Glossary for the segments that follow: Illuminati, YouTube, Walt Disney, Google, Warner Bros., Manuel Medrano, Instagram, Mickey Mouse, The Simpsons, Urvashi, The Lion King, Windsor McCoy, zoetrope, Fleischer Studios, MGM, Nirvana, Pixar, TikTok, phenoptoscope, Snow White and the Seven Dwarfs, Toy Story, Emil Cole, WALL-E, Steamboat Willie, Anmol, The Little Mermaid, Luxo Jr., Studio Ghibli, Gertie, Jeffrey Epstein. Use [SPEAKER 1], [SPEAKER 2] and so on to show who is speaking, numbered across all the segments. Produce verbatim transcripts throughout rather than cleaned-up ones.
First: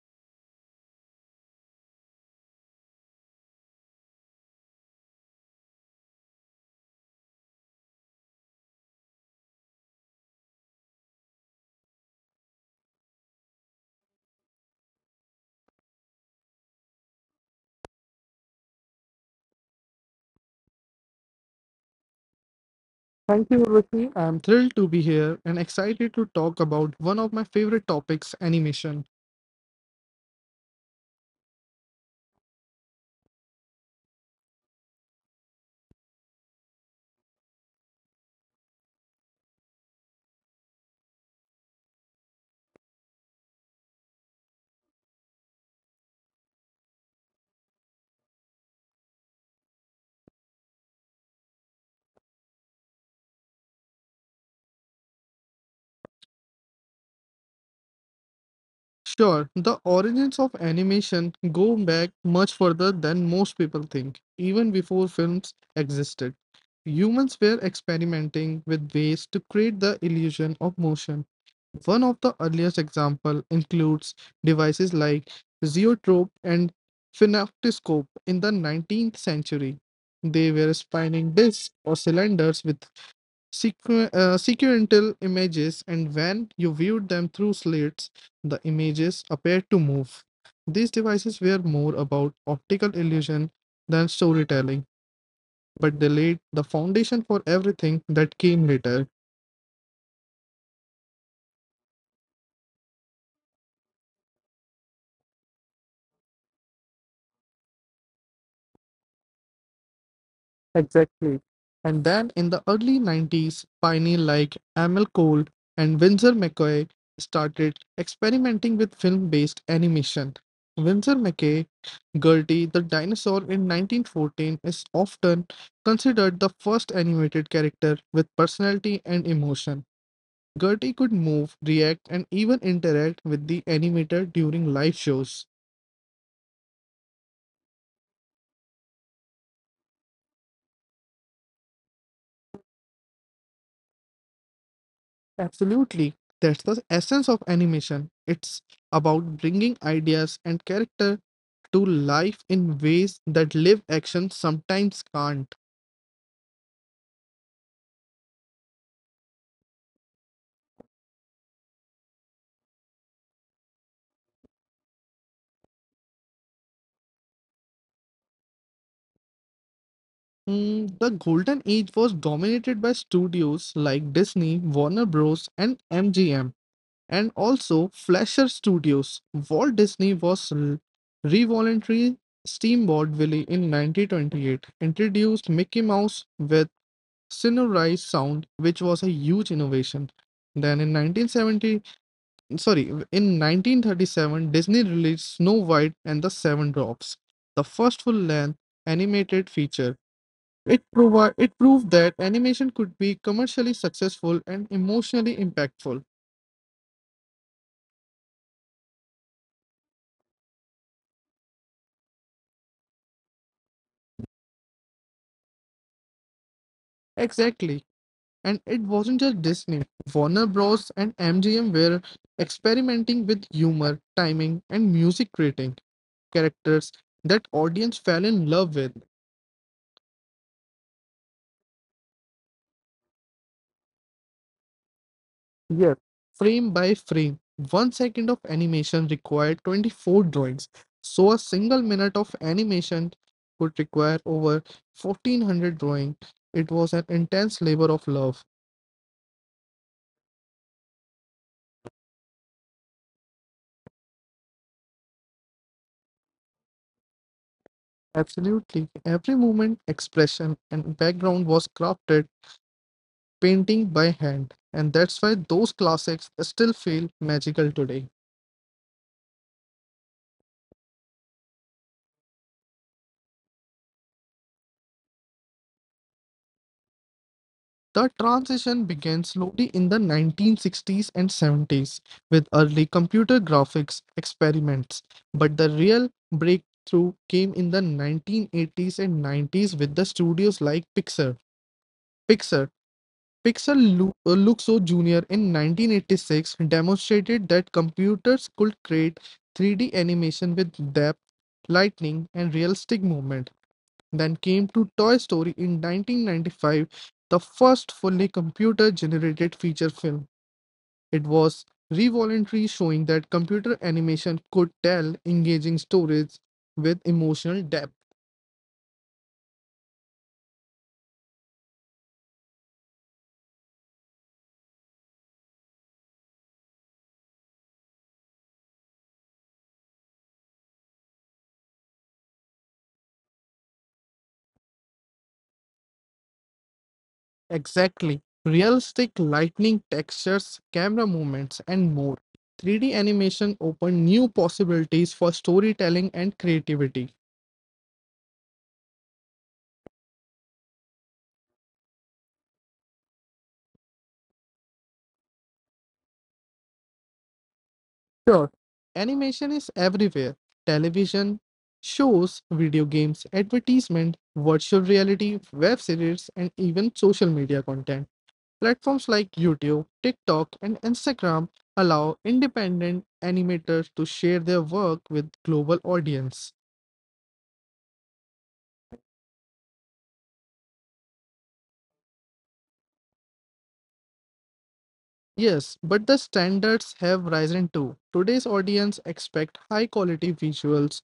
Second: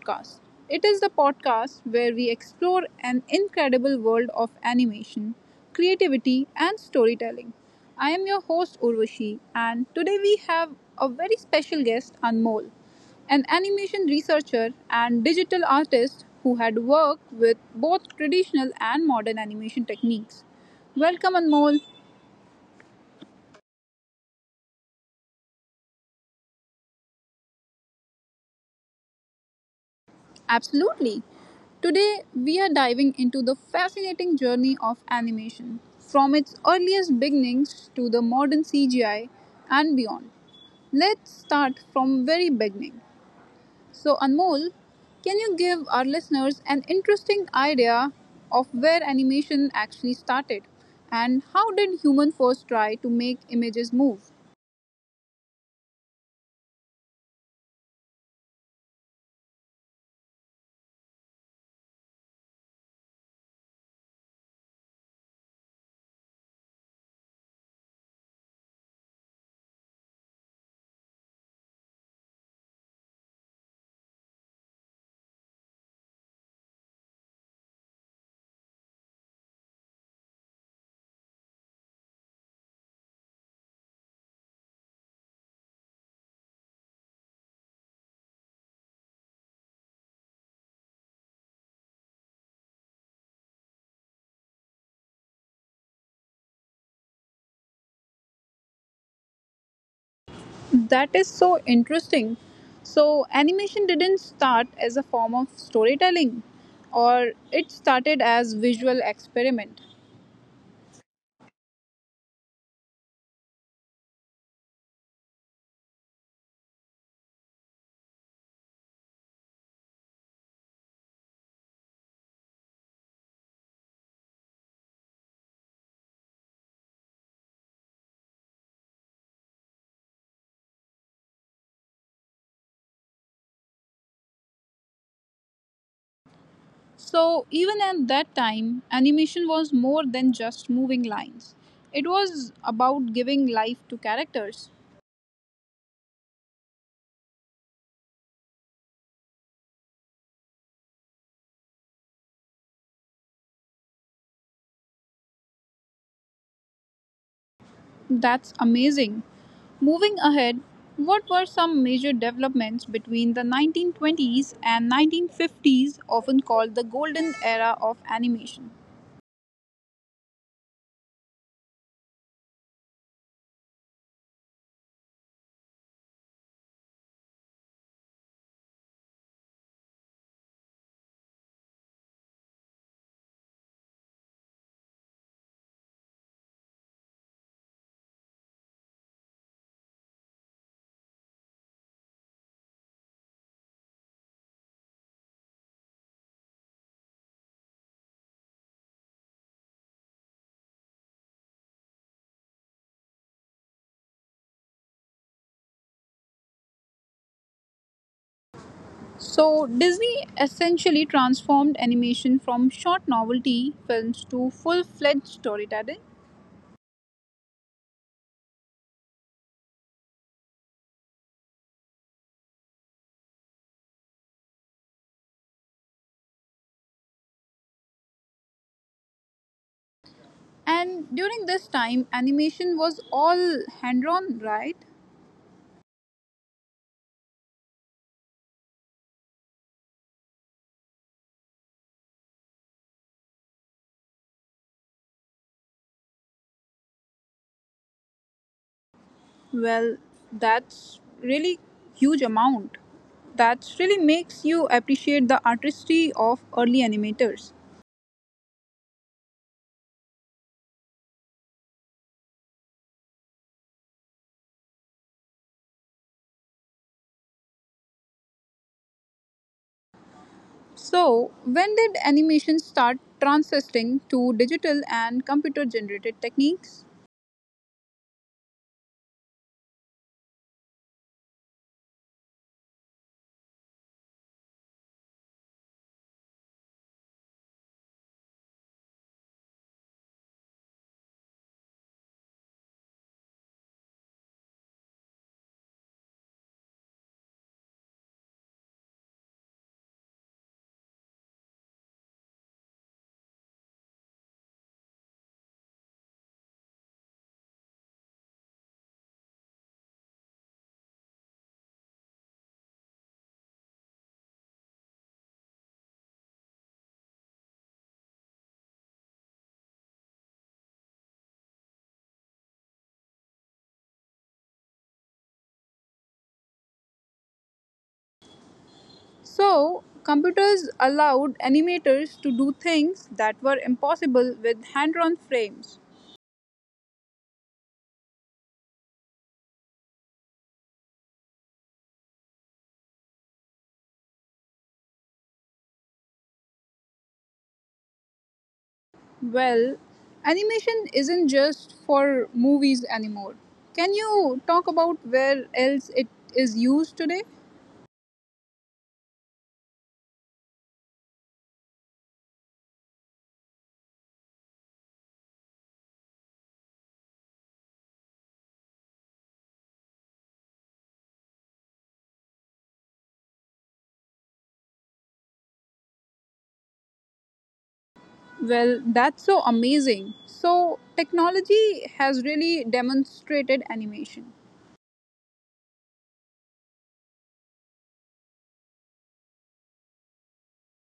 [SPEAKER 1] podcast. It is the podcast where we explore an incredible world of animation, creativity, and storytelling. I am your host, Urvashi, and today we have a very special guest, Anmol, an animation researcher and digital artist who had worked with both traditional and modern animation techniques. Welcome, Anmol.
[SPEAKER 2] Thank you, Urvashi. I'm thrilled to be here and excited to talk about one of my favorite topics, animation.
[SPEAKER 1] Absolutely. Today, we are diving into the fascinating journey of animation, from its earliest beginnings to the modern C G I and beyond. Let's start from very beginning. So, Anmol, can you give our listeners an interesting idea of where animation actually started and how did human first try to make images move?
[SPEAKER 2] Sure, the origins of animation go back much further than most people think, even before films existed. Humans were experimenting with ways to create the illusion of motion. One of the earliest examples includes devices like zoetrope and phenoptoscope in the nineteenth century. They were spinning discs or cylinders with Sequ- uh, sequential images, and when you viewed them through slits, the images appeared to move. These devices were more about optical illusion than storytelling, but they laid the foundation for everything that came later.
[SPEAKER 1] That is so interesting. So, animation didn't start as a form of storytelling, or it started as visual experiment.
[SPEAKER 2] Exactly. And then in the early nineties, pioneers like Emil Cole and Windsor McCoy started experimenting with film based animation. Windsor McCoy Gertie the dinosaur in nineteen fourteen is often considered the first animated character with personality and emotion. Gertie could move, react, and even interact with the animator during live shows.
[SPEAKER 1] So, even at that time, animation was more than just moving lines. It was about giving life to characters.
[SPEAKER 2] Absolutely. That's the essence of animation. It's about bringing ideas and character to life in ways that live action sometimes can't.
[SPEAKER 1] That's amazing. Moving ahead, what were some major developments between the nineteen twenties and nineteen fifties, often called the golden era of animation?
[SPEAKER 2] Mm, the golden age was dominated by studios like Disney, Warner Bros., and M G M, and also Fleischer Studios. Walt Disney was l- revolutionary. Steamboat Willie in nineteen twenty-eight introduced Mickey Mouse with sonorized sound, which was a huge innovation. Then in nineteen seventy, sorry, in nineteen thirty-seven, Disney released Snow White and the Seven Dwarfs, the first full-length animated feature. It, provi- it proved that animation could be commercially successful and emotionally impactful.
[SPEAKER 1] So, Disney essentially transformed animation from short novelty films to full fledged storytelling.
[SPEAKER 2] Exactly. And it wasn't just Disney. Warner Bros. And M G M were experimenting with humor, timing, and music, creating characters that audience fell in love with.
[SPEAKER 1] And during this time, animation was all hand drawn, right?
[SPEAKER 2] Yes. Frame by frame, one second of animation required twenty-four drawings. So a single minute of animation could require over fourteen hundred drawings. It was an intense labor of love.
[SPEAKER 1] Well, that's really huge amount. That really makes you appreciate the artistry of early animators.
[SPEAKER 2] Absolutely. Every movement, expression, and background was crafted painting by hand, and that's why those classics still feel magical today.
[SPEAKER 1] So, when did animation start transitioning to digital and computer generated techniques?
[SPEAKER 2] The transition began slowly in the nineteen sixties and seventies with early computer graphics experiments, but the real breakthrough came in the nineteen eighties and nineties with the studios like Pixar. Pixar Pixar Lu- uh, Luxo Junior in nineteen eighty-six demonstrated that computers could create three D animation with depth, lightning, and realistic movement. Then came to Toy Story in nineteen ninety-five, the first fully computer generated feature film. It was revolutionary, showing that computer animation could tell engaging stories with emotional depth.
[SPEAKER 1] So, computers allowed animators to do things that were impossible with hand drawn frames.
[SPEAKER 2] Exactly. Realistic lighting, textures, camera movements, and more. three D animation opened new possibilities for storytelling and creativity.
[SPEAKER 1] Well, animation isn't just for movies anymore. Can you talk about where else it is used today?
[SPEAKER 2] Sure, animation is everywhere: television, shows, video games, advertisement, virtual reality, web series, and even social media content. Platforms like YouTube, TikTok, and Instagram allow independent animators to share their work with global audience.
[SPEAKER 1] Well, that's so amazing. So, technology has really demonstrated animation.
[SPEAKER 2] Yes, but the standards have risen too. Today's audience expect high quality visuals,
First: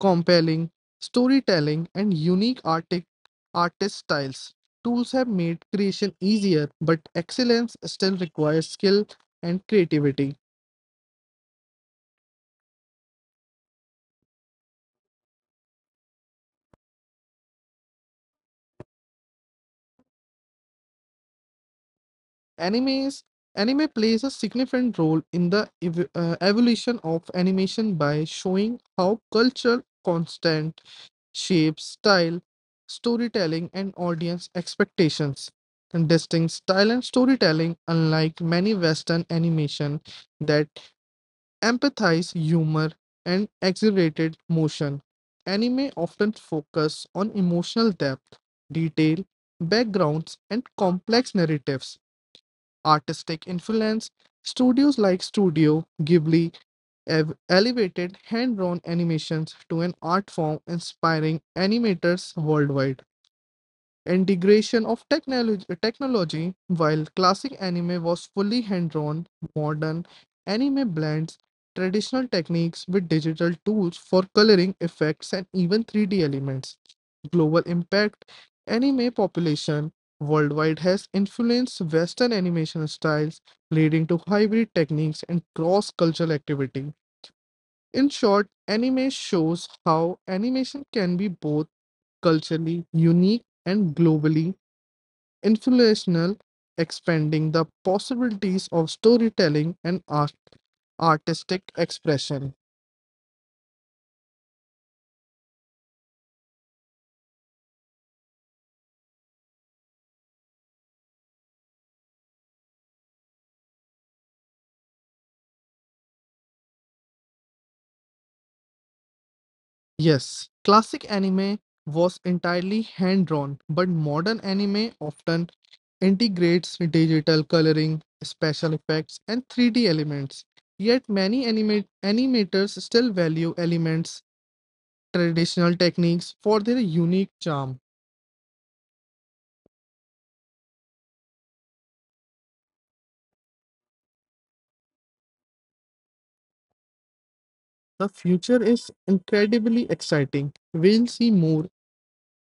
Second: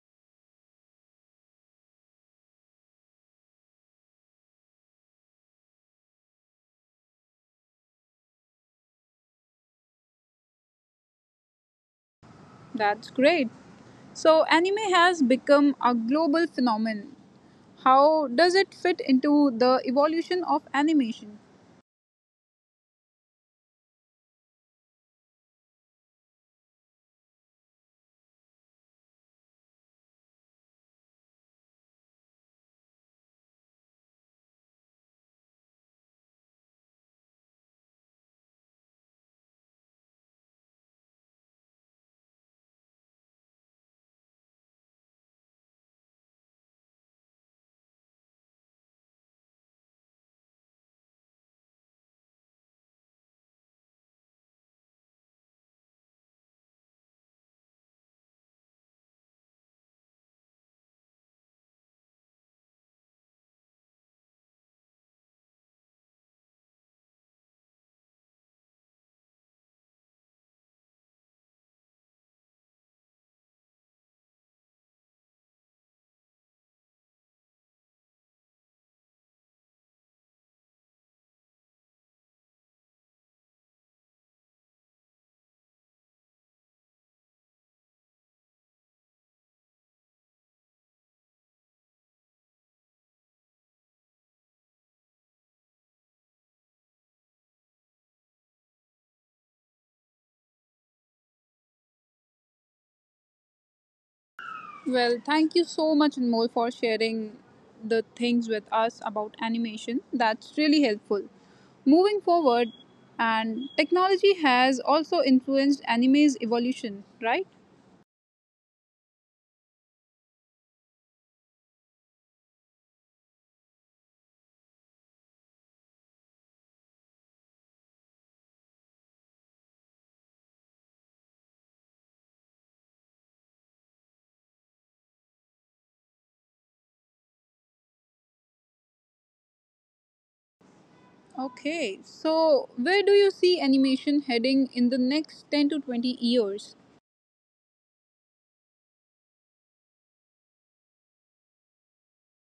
[SPEAKER 2] compelling storytelling, and unique artic- artist styles. Tools have made creation easier, but excellence still requires skill and creativity.
[SPEAKER 1] That's great. So, anime has become a global phenomenon. How does it fit into the evolution of animation?
[SPEAKER 2] Animes Anime plays a significant role in the ev- uh, evolution of animation by showing how culture, constant, shapes style, storytelling, and audience expectations. And distinct style and storytelling, unlike many Western animation that empathize, humor, and exaggerated motion. Anime often focus on emotional depth, detail, backgrounds, and complex narratives. Artistic influence. Studios like Studio Ghibli have elevated hand-drawn animations to an art form, inspiring animators worldwide. Integration of technology, technology: while classic anime was fully hand-drawn, modern anime blends traditional techniques with digital tools for coloring effects and even three D elements. Global impact: anime population worldwide has influenced western animation styles, leading to hybrid techniques and cross-cultural activity. In short, anime shows how animation can be both culturally unique and globally influential, expanding the possibilities of storytelling and art- artistic expression.
[SPEAKER 1] Well, thank you so much, Anmol, for sharing the things with us about animation. That's really helpful. Moving forward, and technology has also influenced anime's evolution, right?
[SPEAKER 2] Yes, classic anime was entirely hand drawn, but modern anime often integrates digital coloring, special effects, and three D elements. Yet many anima- animators still value elements, traditional techniques for their unique charm.
[SPEAKER 1] Okay, so where do you see animation heading in the next ten to twenty years?
[SPEAKER 2] The future is incredibly exciting. We'll see more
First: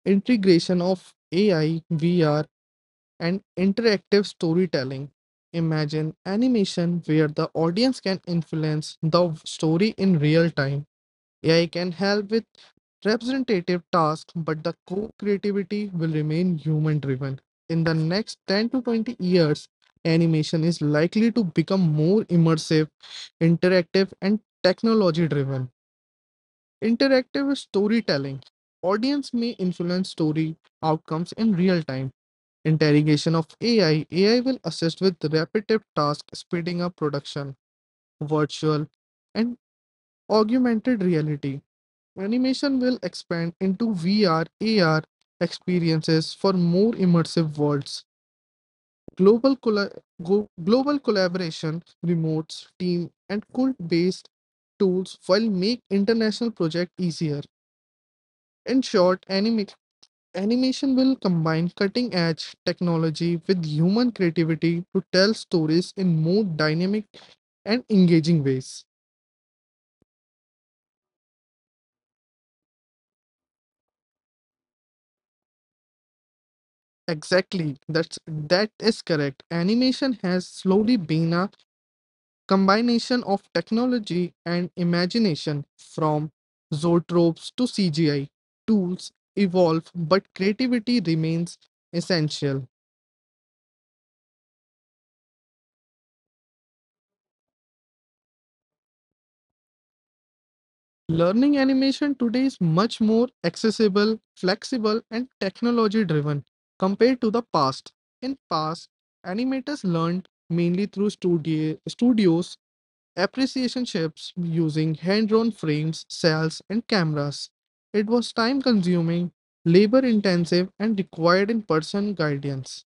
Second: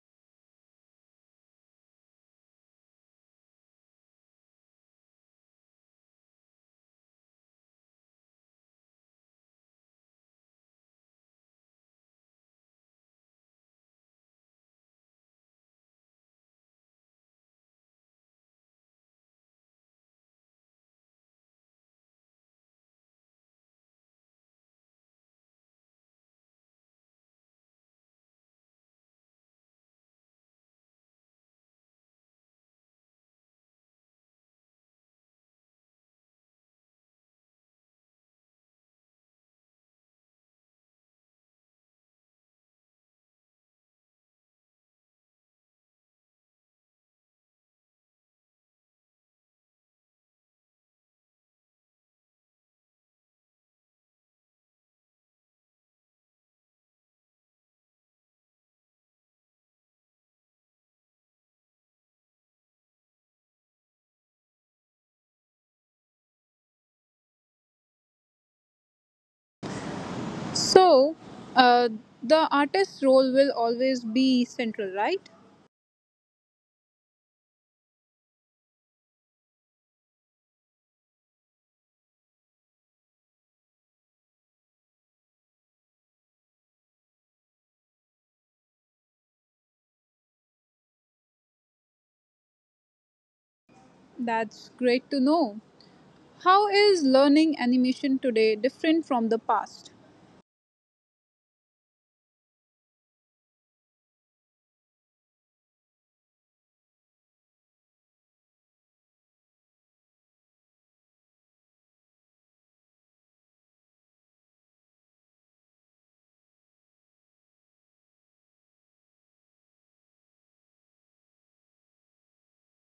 [SPEAKER 2] integration of A I, V R, and interactive storytelling. Imagine animation where the audience can influence the story in real time. A I can help with representative tasks, but the core creativity will remain human driven. In the next ten to twenty years, animation is likely to become more immersive, interactive, and technology driven. Interactive storytelling: audience may influence story outcomes in real time. Interrogation of A I: A I will assist with repetitive tasks, speeding up production. Virtual and augmented reality: animation will expand into V R, A R experiences for more immersive worlds. Global colla- go- global collaboration: remotes, team, and code based tools will make international project easier. In short, animation animation will combine cutting edge technology with human creativity to tell stories in more dynamic and engaging ways.
[SPEAKER 1] So, uh, the artist's role will always be central, right?
[SPEAKER 2] Exactly, that's that is correct. Animation has slowly been a combination of technology and imagination from zoetropes to C G I. Tools evolve, but creativity remains essential.
[SPEAKER 1] That's great to know. How is learning animation today different from the past?
[SPEAKER 2] Learning animation today is much more accessible, flexible and technology driven compared to the past. In past, animators learned mainly through studio, studios, appreciation chips using hand-drawn frames, cells and cameras. It was time consuming, labor intensive and required in-person guidance.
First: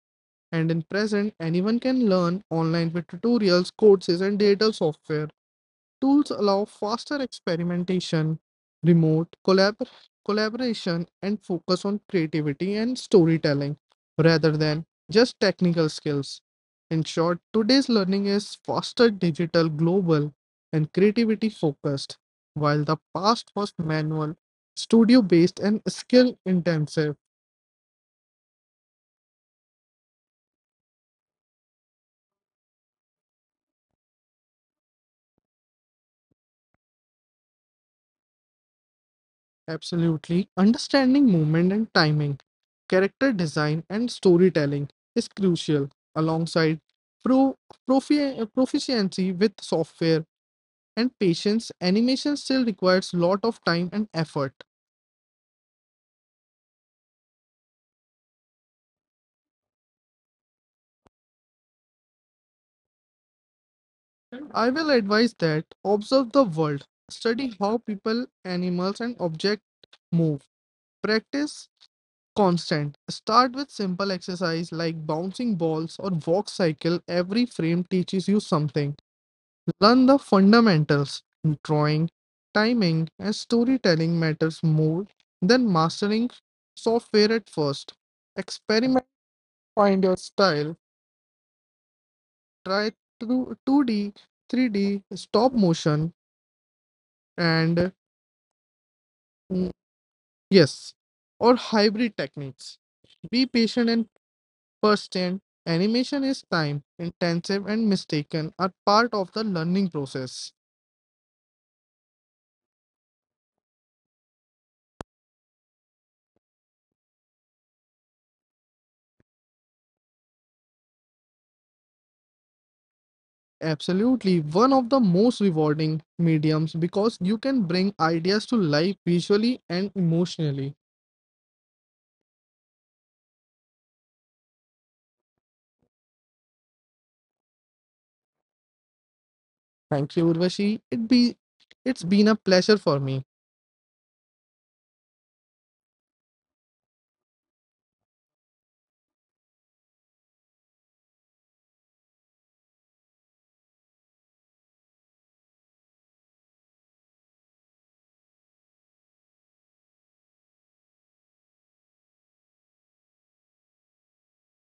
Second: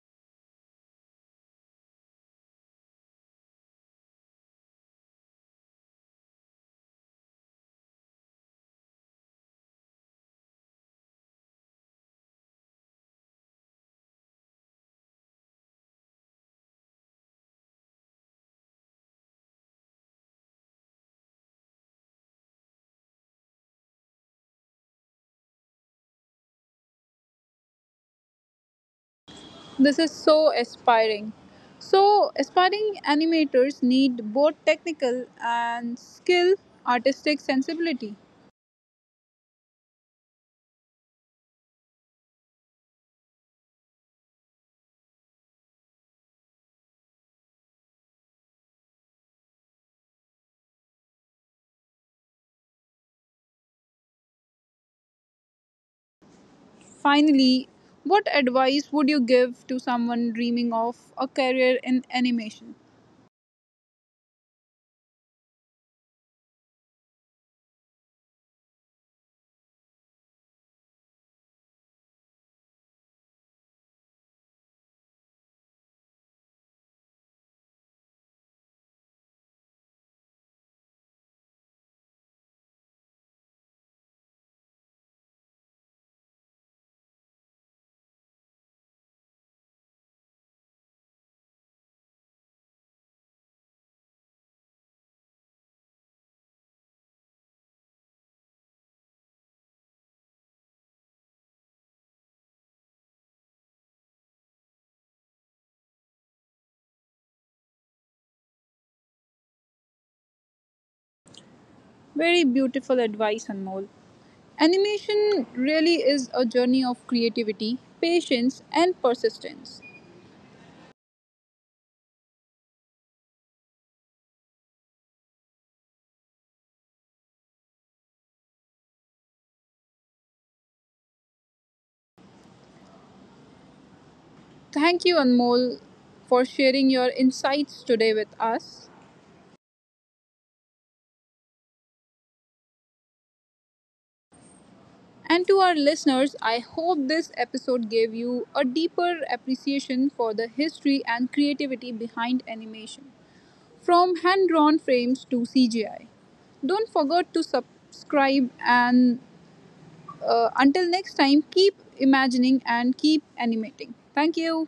[SPEAKER 2] And in present, anyone can learn online with tutorials, courses and digital software. Tools allow faster experimentation, remote collabor- collaboration, and focus on creativity and storytelling rather than just technical skills. In short, today's learning is faster, digital, global, and creativity focused, while the past was manual, studio based, and skill intensive.
[SPEAKER 1] This is so aspiring. So, aspiring animators need both technical and skill, artistic sensibility.
[SPEAKER 2] Absolutely. Understanding movement and timing, character design, and storytelling is crucial, alongside pro- profi- proficiency with software and patience. Animation still requires lot of time and effort.
[SPEAKER 1] Finally, what advice would you give to someone dreaming of a career in animation?
[SPEAKER 2] I will advise that observe the world, study how people, animals, and objects move. Practice constant. Start with simple exercise like bouncing balls or walk cycle. Every frame teaches you something. Learn the fundamentals. Drawing, timing, and storytelling matters more than mastering software at first. Experiment, find your style. Try through two D, three D, stop motion, and mm, yes, or hybrid techniques. Be patient and persistent. Animation is time intensive and mistaken are part of the learning process.
[SPEAKER 1] Very beautiful advice, Anmol. Animation really is a journey of creativity, patience, and persistence.
[SPEAKER 2] Absolutely, one of the most rewarding mediums because you can bring ideas to life visually and emotionally.
[SPEAKER 1] Thank you, Anmol, for sharing your insights today with us.
[SPEAKER 2] Thank you, Urvashi. It be it's been a pleasure for me.
[SPEAKER 1] And to our listeners, I hope this episode gave you a deeper appreciation for the history and creativity behind animation, from hand drawn frames to C G I. Don't forget to subscribe and uh, until next time, keep imagining and keep animating. Thank you.